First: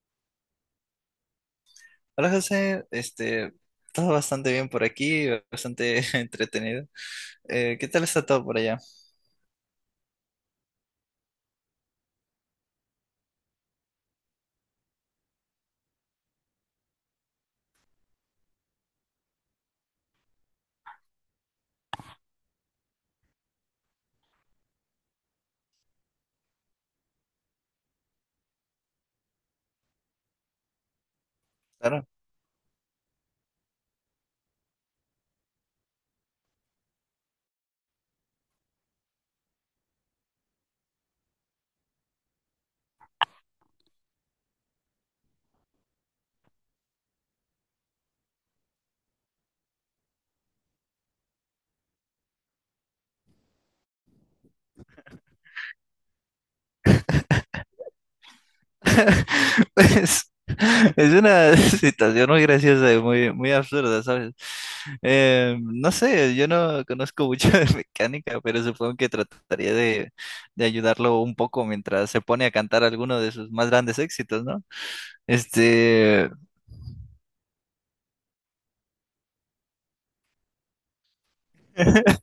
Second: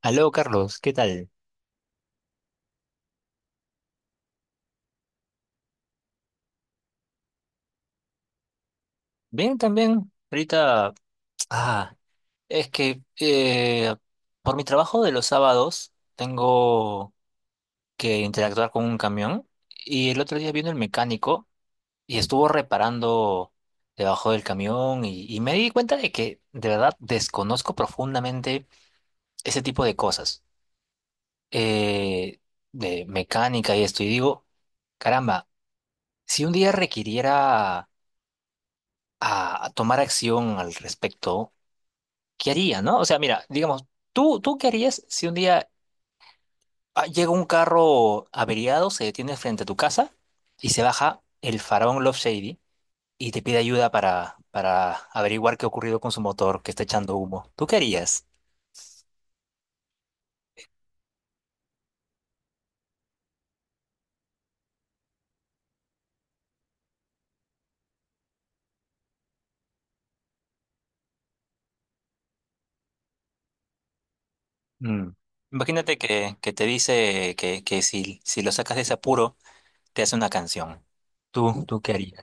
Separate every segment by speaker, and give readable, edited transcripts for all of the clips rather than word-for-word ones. Speaker 1: Aló, Carlos, ¿qué tal?
Speaker 2: Hola José, todo bastante bien por aquí, bastante entretenido. ¿Qué tal está todo por allá?
Speaker 1: Bien, también. Ahorita, ah, es que por mi trabajo de los sábados tengo que interactuar con un camión y el otro día vino el mecánico y estuvo reparando debajo del camión y me di cuenta de que de verdad desconozco profundamente ese tipo de cosas
Speaker 2: Claro.
Speaker 1: eh, de mecánica y esto y digo, caramba, si un día requiriera a tomar acción al respecto, ¿qué haría, no? O sea, mira, digamos, ¿tú qué harías si un día llega un carro averiado, se detiene frente a tu casa y se baja el faraón Love Shady y te pide ayuda para averiguar qué ha ocurrido con su motor, que está echando humo? ¿Tú qué harías?
Speaker 2: Pues es una situación muy graciosa y muy, muy absurda, ¿sabes? No sé, yo no conozco mucho de mecánica, pero supongo que trataría de ayudarlo un poco mientras se pone a cantar alguno de sus más grandes éxitos, ¿no?
Speaker 1: Mm. Imagínate
Speaker 2: Este,
Speaker 1: que te dice que si lo sacas de ese apuro, te hace una canción. ¿Tú qué harías?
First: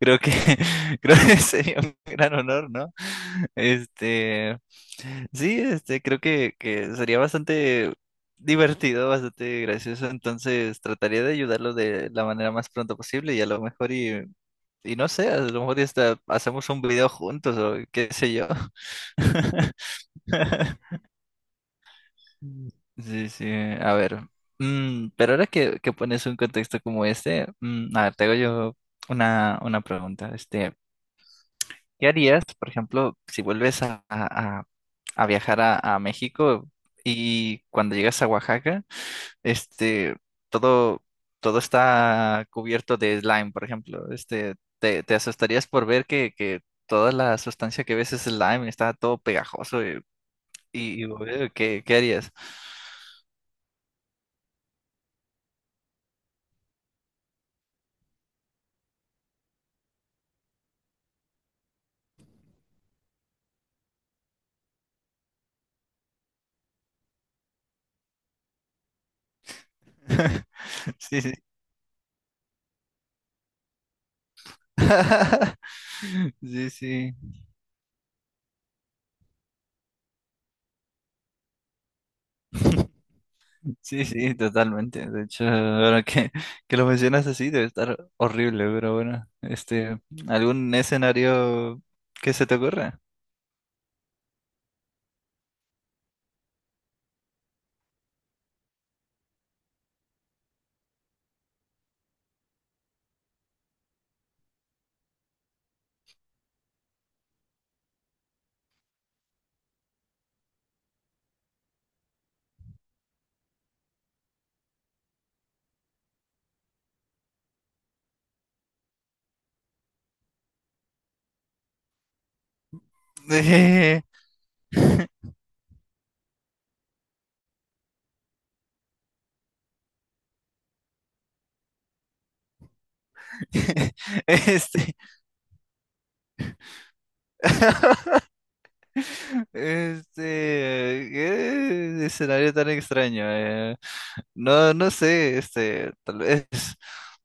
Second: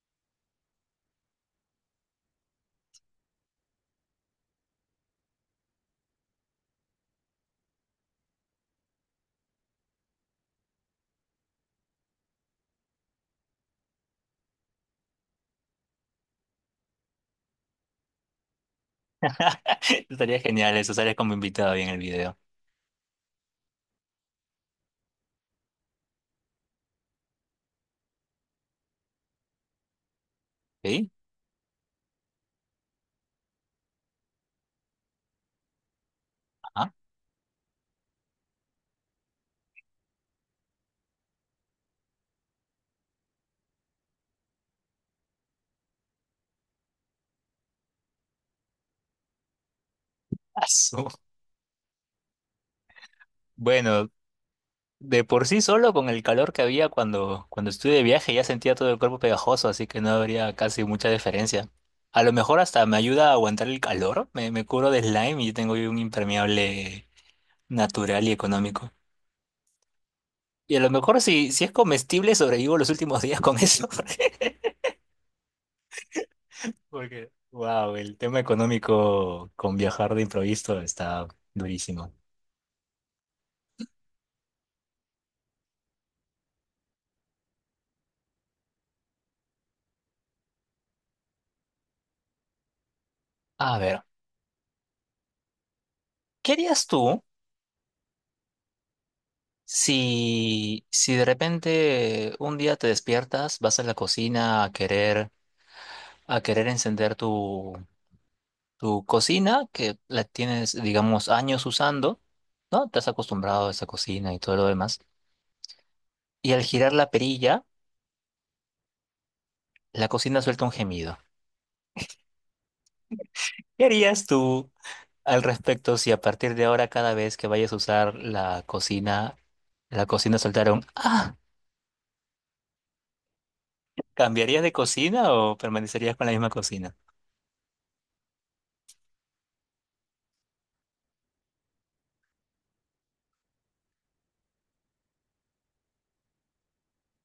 Speaker 2: Creo que, Creo que sería un gran honor, ¿no? Este, sí, creo que sería bastante divertido, bastante gracioso. Entonces, trataría de ayudarlo de la manera más pronto posible y a lo mejor y no sé, a lo mejor y hasta hacemos un video juntos o qué sé yo.
Speaker 1: Estaría genial eso, estaría como invitado ahí en el video.
Speaker 2: Sí, sí, a ver. Pero ahora que pones un contexto como este, a ver, te hago yo una pregunta.
Speaker 1: ¿Sí?
Speaker 2: ¿Qué harías, por ejemplo, si vuelves a viajar a México
Speaker 1: Ajá.
Speaker 2: y cuando llegas a Oaxaca, este, todo, todo está cubierto de slime, por ejemplo? Te asustarías por ver que toda la sustancia que ves es slime, está todo pegajoso.
Speaker 1: Ah,
Speaker 2: ¿Qué harías?
Speaker 1: bueno, de por sí solo con el calor que había cuando estuve de viaje ya sentía todo el cuerpo pegajoso, así que no habría casi mucha diferencia. A lo mejor hasta me ayuda a aguantar el calor, me cubro de slime y tengo ahí un impermeable natural y económico. Y a lo mejor
Speaker 2: Sí, sí.
Speaker 1: si es comestible sobrevivo los últimos días con eso.
Speaker 2: Sí, sí.
Speaker 1: Porque, wow, el tema económico con viajar de improviso está durísimo.
Speaker 2: Sí, sí, totalmente. De hecho, ahora que lo mencionas así, debe estar horrible, pero bueno, ¿algún escenario que se te ocurra?
Speaker 1: A ver, ¿qué harías tú? Si de repente un día te despiertas, vas a la cocina a querer encender tu cocina, que la tienes, digamos, años usando, ¿no? Te has acostumbrado a esa cocina y todo lo demás. Y al girar la perilla, la cocina suelta un gemido. ¿Qué
Speaker 2: Eh,
Speaker 1: harías tú al respecto si a partir de ahora, cada vez que vayas a usar la cocina soltara un ¡ah! ¿Cambiarías de
Speaker 2: Este,
Speaker 1: cocina o permanecerías con la misma cocina?
Speaker 2: este, qué escenario tan extraño. No, no sé, tal vez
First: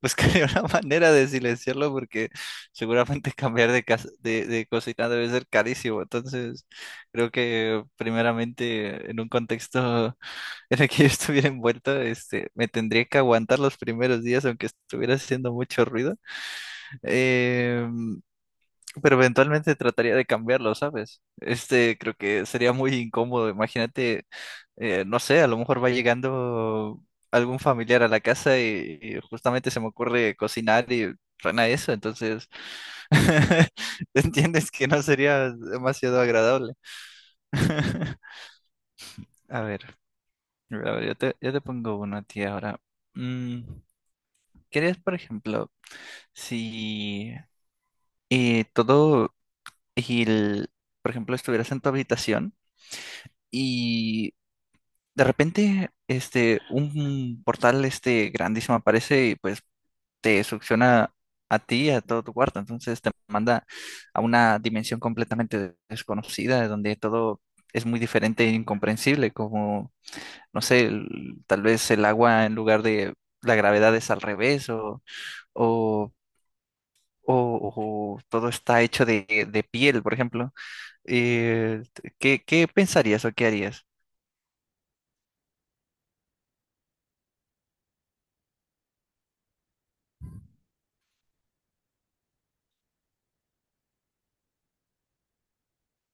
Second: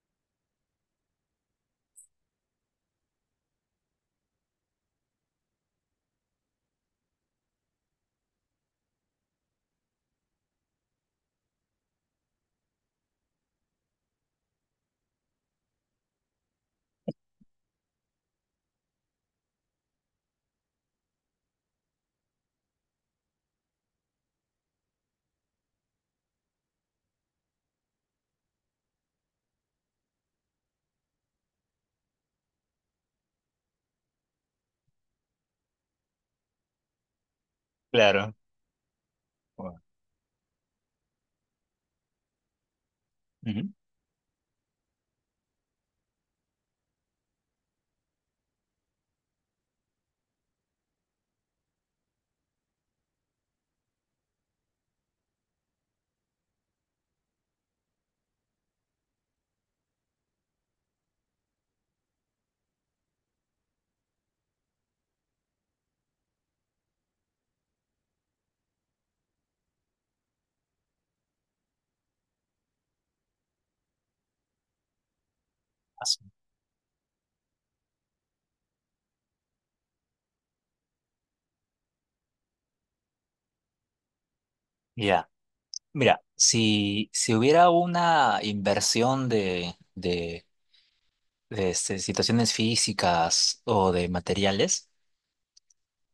Speaker 2: buscaré una manera de silenciarlo porque seguramente cambiar de cocina debe ser carísimo. Entonces, creo que primeramente en un contexto en el que yo estuviera envuelto, me tendría que aguantar los primeros días aunque estuviera haciendo mucho ruido. Em, pero eventualmente trataría de cambiarlo, ¿sabes? Creo que sería muy incómodo. Imagínate, no sé, a lo mejor va llegando algún familiar a la casa y justamente se me ocurre cocinar y suena eso, entonces entiendes que no sería demasiado agradable.
Speaker 1: Claro.
Speaker 2: A ver, a ver, yo te pongo uno a ti ahora. Mm,
Speaker 1: Ujú.
Speaker 2: ¿querías, por ejemplo, si eh, todo el, por ejemplo, estuvieras en tu habitación? Y de repente un portal grandísimo aparece y pues te succiona a ti y a todo tu cuarto, entonces te manda a una dimensión completamente desconocida donde todo es muy diferente e incomprensible, como no sé, tal vez el agua en lugar de la gravedad es al revés o o- o todo está hecho de piel, por ejemplo. Eh, ¿Qué pensarías o qué harías?
Speaker 1: Ya, mira, si, si hubiera una inversión de situaciones físicas o de materiales,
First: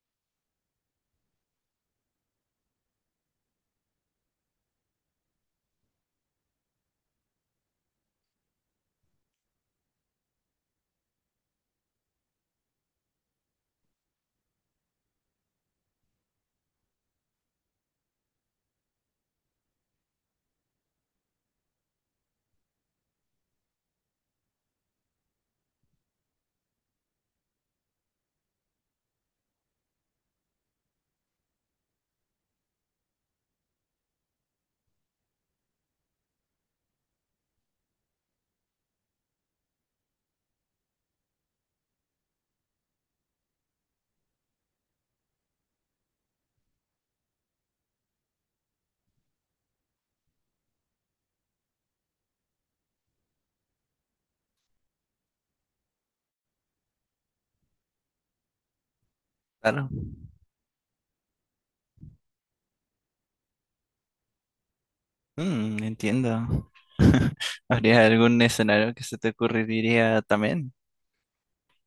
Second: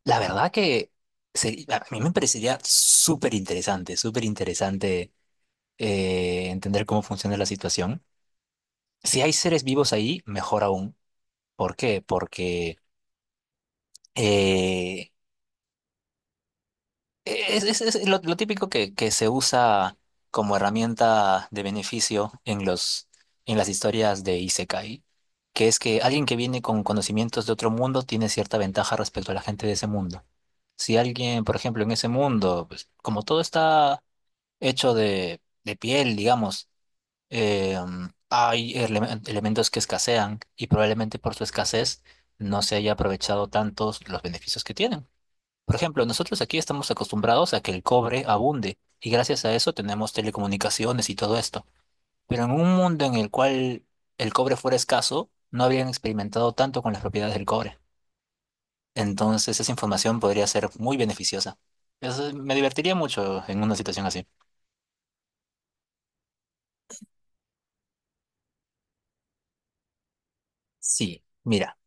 Speaker 1: la verdad que a mí me parecería súper interesante entender cómo funciona la situación. Si hay seres vivos ahí, mejor aún. ¿Por qué? Porque eh, es lo típico que se usa como herramienta de beneficio en los, en las historias de Isekai, que es que alguien que viene con conocimientos de otro mundo tiene cierta ventaja respecto a la gente de ese mundo. Si alguien, por ejemplo, en ese mundo, pues, como todo está hecho de piel, digamos, eh, hay elementos que escasean y probablemente por su escasez no se haya aprovechado tantos los beneficios que tienen. Por ejemplo, nosotros aquí estamos acostumbrados a que el cobre abunde y gracias a eso tenemos telecomunicaciones y todo esto. Pero en un mundo en el cual el cobre fuera escaso, no habrían experimentado tanto con las propiedades del cobre. Entonces esa
Speaker 2: Claro.
Speaker 1: información podría ser muy beneficiosa. Eso me divertiría mucho en una situación así.
Speaker 2: Entiendo. ¿Habría algún escenario que se te ocurriría también?
Speaker 1: Sí, mira,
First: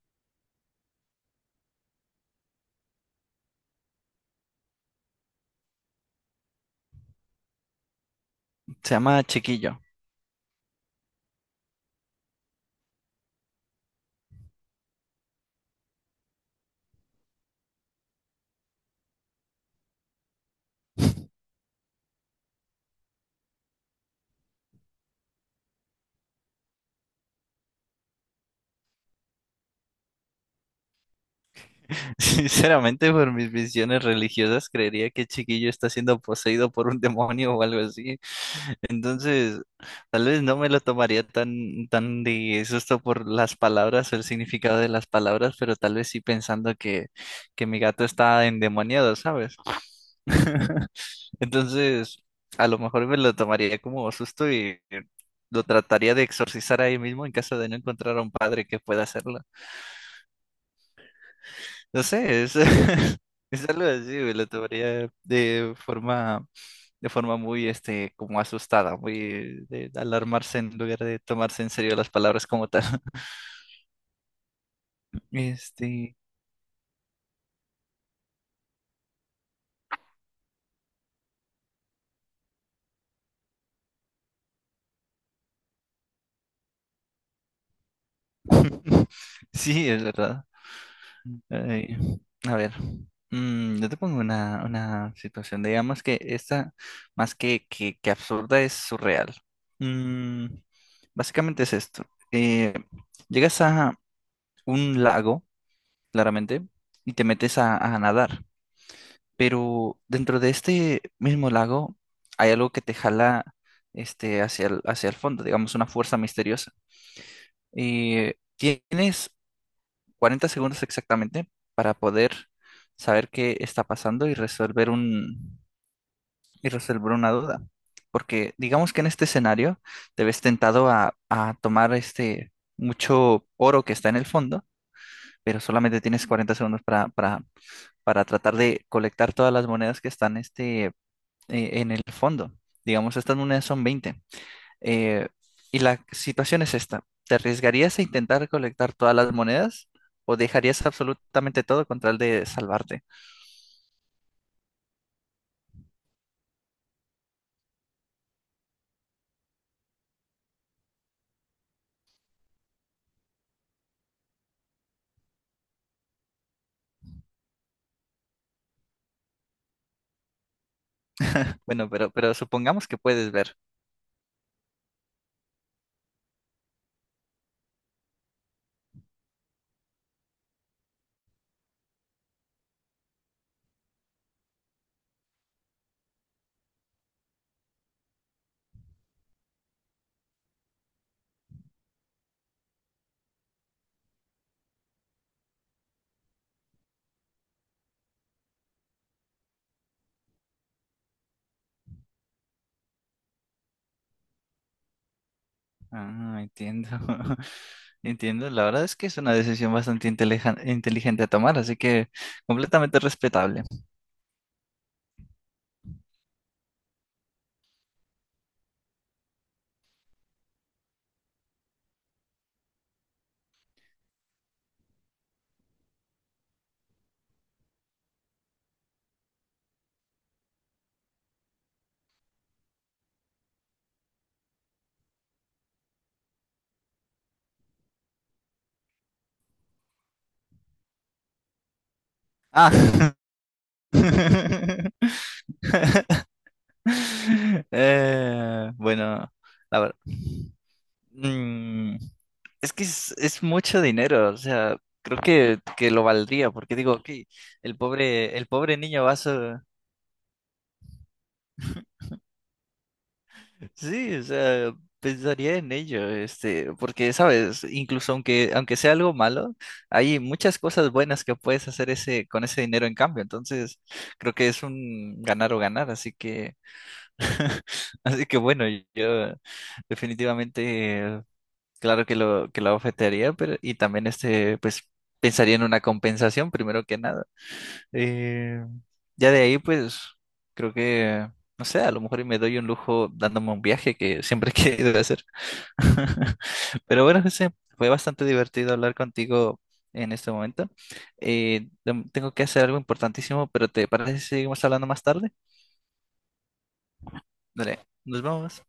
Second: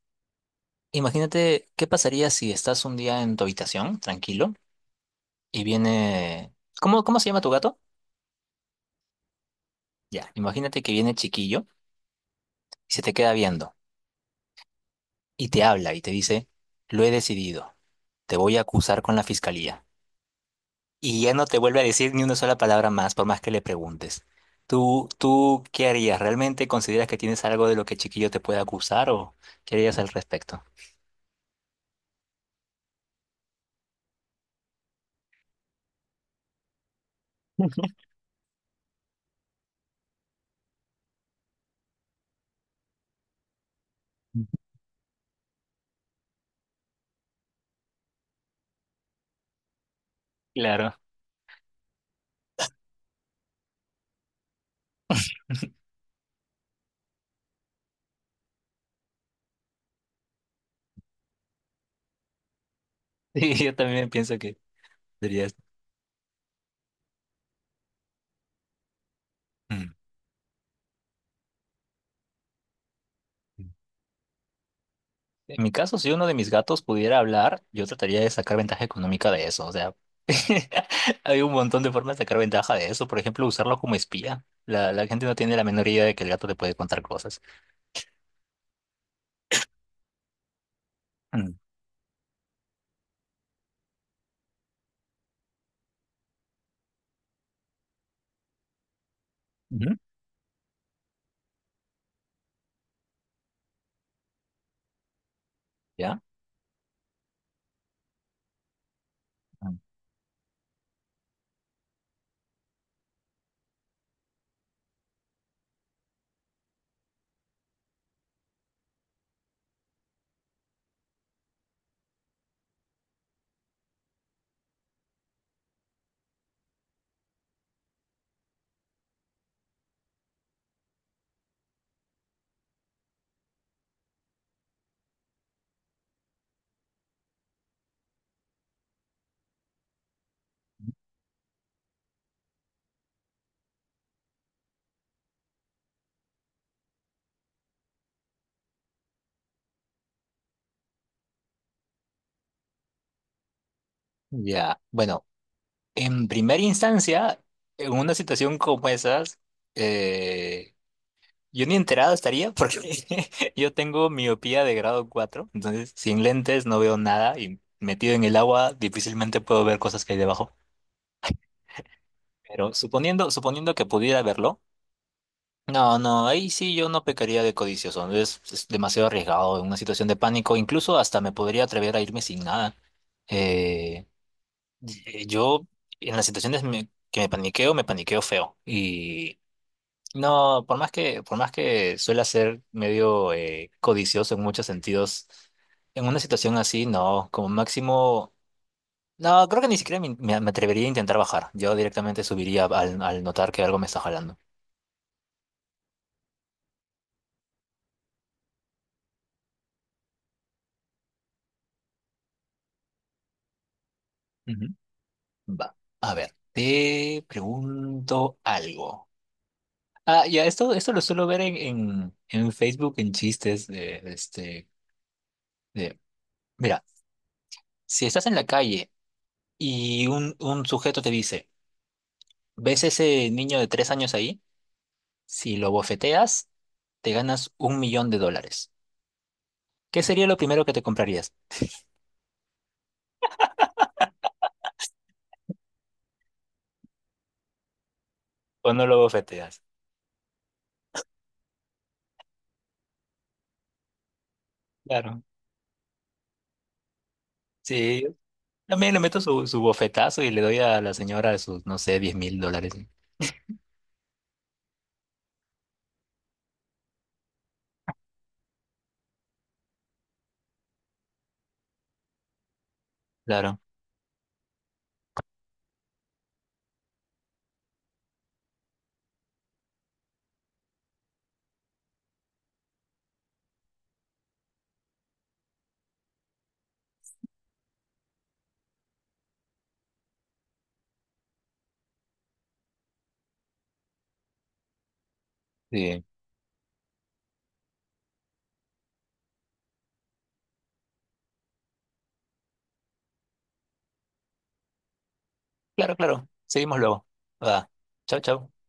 Speaker 1: imagínate qué pasaría si estás un día en tu habitación, tranquilo, y viene... ¿Cómo se llama tu gato?
Speaker 2: Se llama Chiquillo.
Speaker 1: Ya, imagínate que viene chiquillo y se te queda viendo, y te habla y te dice, lo he decidido, te voy a acusar con la fiscalía. Y ya no te vuelve a decir ni una sola palabra más por más que le preguntes. ¿Tú qué harías? ¿Realmente consideras que tienes algo de lo que Chiquillo te puede acusar o qué harías al respecto?
Speaker 2: Sinceramente, por mis visiones religiosas, creería que Chiquillo está siendo poseído por un demonio o algo así. Entonces, tal vez no me lo tomaría tan, tan de susto por las palabras o el significado de las palabras, pero tal vez sí pensando que mi gato está endemoniado, ¿sabes?
Speaker 1: Claro.
Speaker 2: Entonces, a lo mejor me lo tomaría como susto y lo trataría de exorcizar ahí mismo en caso de no encontrar a un padre que pueda hacerlo. No sé,
Speaker 1: Sí,
Speaker 2: es
Speaker 1: yo
Speaker 2: algo
Speaker 1: también
Speaker 2: así, güey,
Speaker 1: pienso
Speaker 2: lo
Speaker 1: que
Speaker 2: tomaría
Speaker 1: dirías.
Speaker 2: de forma muy, como asustada, muy de
Speaker 1: "Mm".
Speaker 2: alarmarse en lugar de tomarse en serio las palabras como tal.
Speaker 1: En mi caso, si
Speaker 2: Este,
Speaker 1: uno de mis gatos pudiera hablar, yo trataría de sacar ventaja económica de eso. O sea, hay un montón de formas de sacar ventaja de eso. Por ejemplo, usarlo como espía. La gente no tiene la menor idea de que el gato te puede contar cosas.
Speaker 2: sí, es verdad.
Speaker 1: Mm,
Speaker 2: Ay, a ver, yo te pongo una situación, digamos que esta, más que absurda, es surreal.
Speaker 1: ujú.
Speaker 2: Mm, Básicamente es esto. Eh, Llegas a un lago.
Speaker 1: ¿Ya?
Speaker 2: Claramente, y te metes a nadar.
Speaker 1: Mm.
Speaker 2: Pero dentro de este mismo lago hay algo que te jala, hacia el fondo, digamos, una fuerza misteriosa. Y tienes 40 segundos exactamente para poder saber qué está pasando y resolver una duda. Porque digamos que en este escenario te ves tentado a tomar mucho oro que está en el fondo, pero solamente tienes 40 segundos para tratar de colectar todas las monedas que están en el fondo. Digamos, estas monedas son 20. Eh, y la situación es esta. ¿Te arriesgarías a intentar recolectar todas las monedas o dejarías absolutamente todo con tal de salvarte?
Speaker 1: Ya, bueno, en primera instancia, en una situación como esas, eh, yo ni enterado estaría porque yo tengo miopía de grado 4. Entonces, sin lentes no veo nada y metido en el agua difícilmente puedo ver cosas que hay debajo.
Speaker 2: Bueno, pero
Speaker 1: Pero
Speaker 2: supongamos que
Speaker 1: suponiendo,
Speaker 2: puedes ver.
Speaker 1: suponiendo que pudiera verlo, no, no, ahí sí yo no pecaría de codicioso, es demasiado arriesgado, en una situación de pánico, incluso hasta me podría atrever a irme sin nada. Eh, yo en las situaciones que me paniqueo feo. Y no, por más que suela ser medio codicioso en muchos sentidos, en una situación así, no, como máximo, no, creo que ni siquiera me atrevería a intentar bajar, yo directamente subiría al notar que algo me está jalando.
Speaker 2: Ah, entiendo. Entiendo. La verdad es que es una decisión bastante inteligente a tomar, así que completamente respetable.
Speaker 1: Ujú. Va. A ver, te pregunto algo. Ah, ya, esto lo suelo ver en, en Facebook, en chistes de este, de, mira, si estás en la calle y un sujeto te dice, ¿ves ese niño de 3 años ahí? Si lo bofeteas, te ganas $1.000.000. ¿Qué sería lo primero que te comprarías?
Speaker 2: Ah.
Speaker 1: ¿O no lo
Speaker 2: Bueno,
Speaker 1: bofeteas?
Speaker 2: a ver. Mm, es que es mucho dinero, o sea, creo
Speaker 1: Claro.
Speaker 2: que lo valdría, porque digo, ok, el
Speaker 1: Sí,
Speaker 2: pobre, el pobre
Speaker 1: también le
Speaker 2: niño va a...
Speaker 1: meto su, su
Speaker 2: su-
Speaker 1: bofetazo y le doy a la señora sus, no sé, $10.000.
Speaker 2: Sí, o sea, pensaría en ello, porque, sabes, incluso aunque sea algo malo, hay muchas cosas buenas que puedes hacer con ese dinero en cambio,
Speaker 1: Claro.
Speaker 2: entonces creo que es un ganar o ganar, así que bueno, yo definitivamente. Claro que lo ofertaría, pero y también pues pensaría en una compensación primero que nada. Eh, ya de ahí, pues creo que, no sé, a lo mejor y me doy un lujo dándome un viaje que siempre he querido hacer.
Speaker 1: Sí.
Speaker 2: Pero bueno, José, fue bastante divertido hablar contigo en este momento. Tengo que hacer algo importantísimo, pero ¿te parece si seguimos hablando más tarde?
Speaker 1: Claro, claro. Seguimos luego. Va.
Speaker 2: Dale,
Speaker 1: Chau,
Speaker 2: nos
Speaker 1: chau.
Speaker 2: vemos.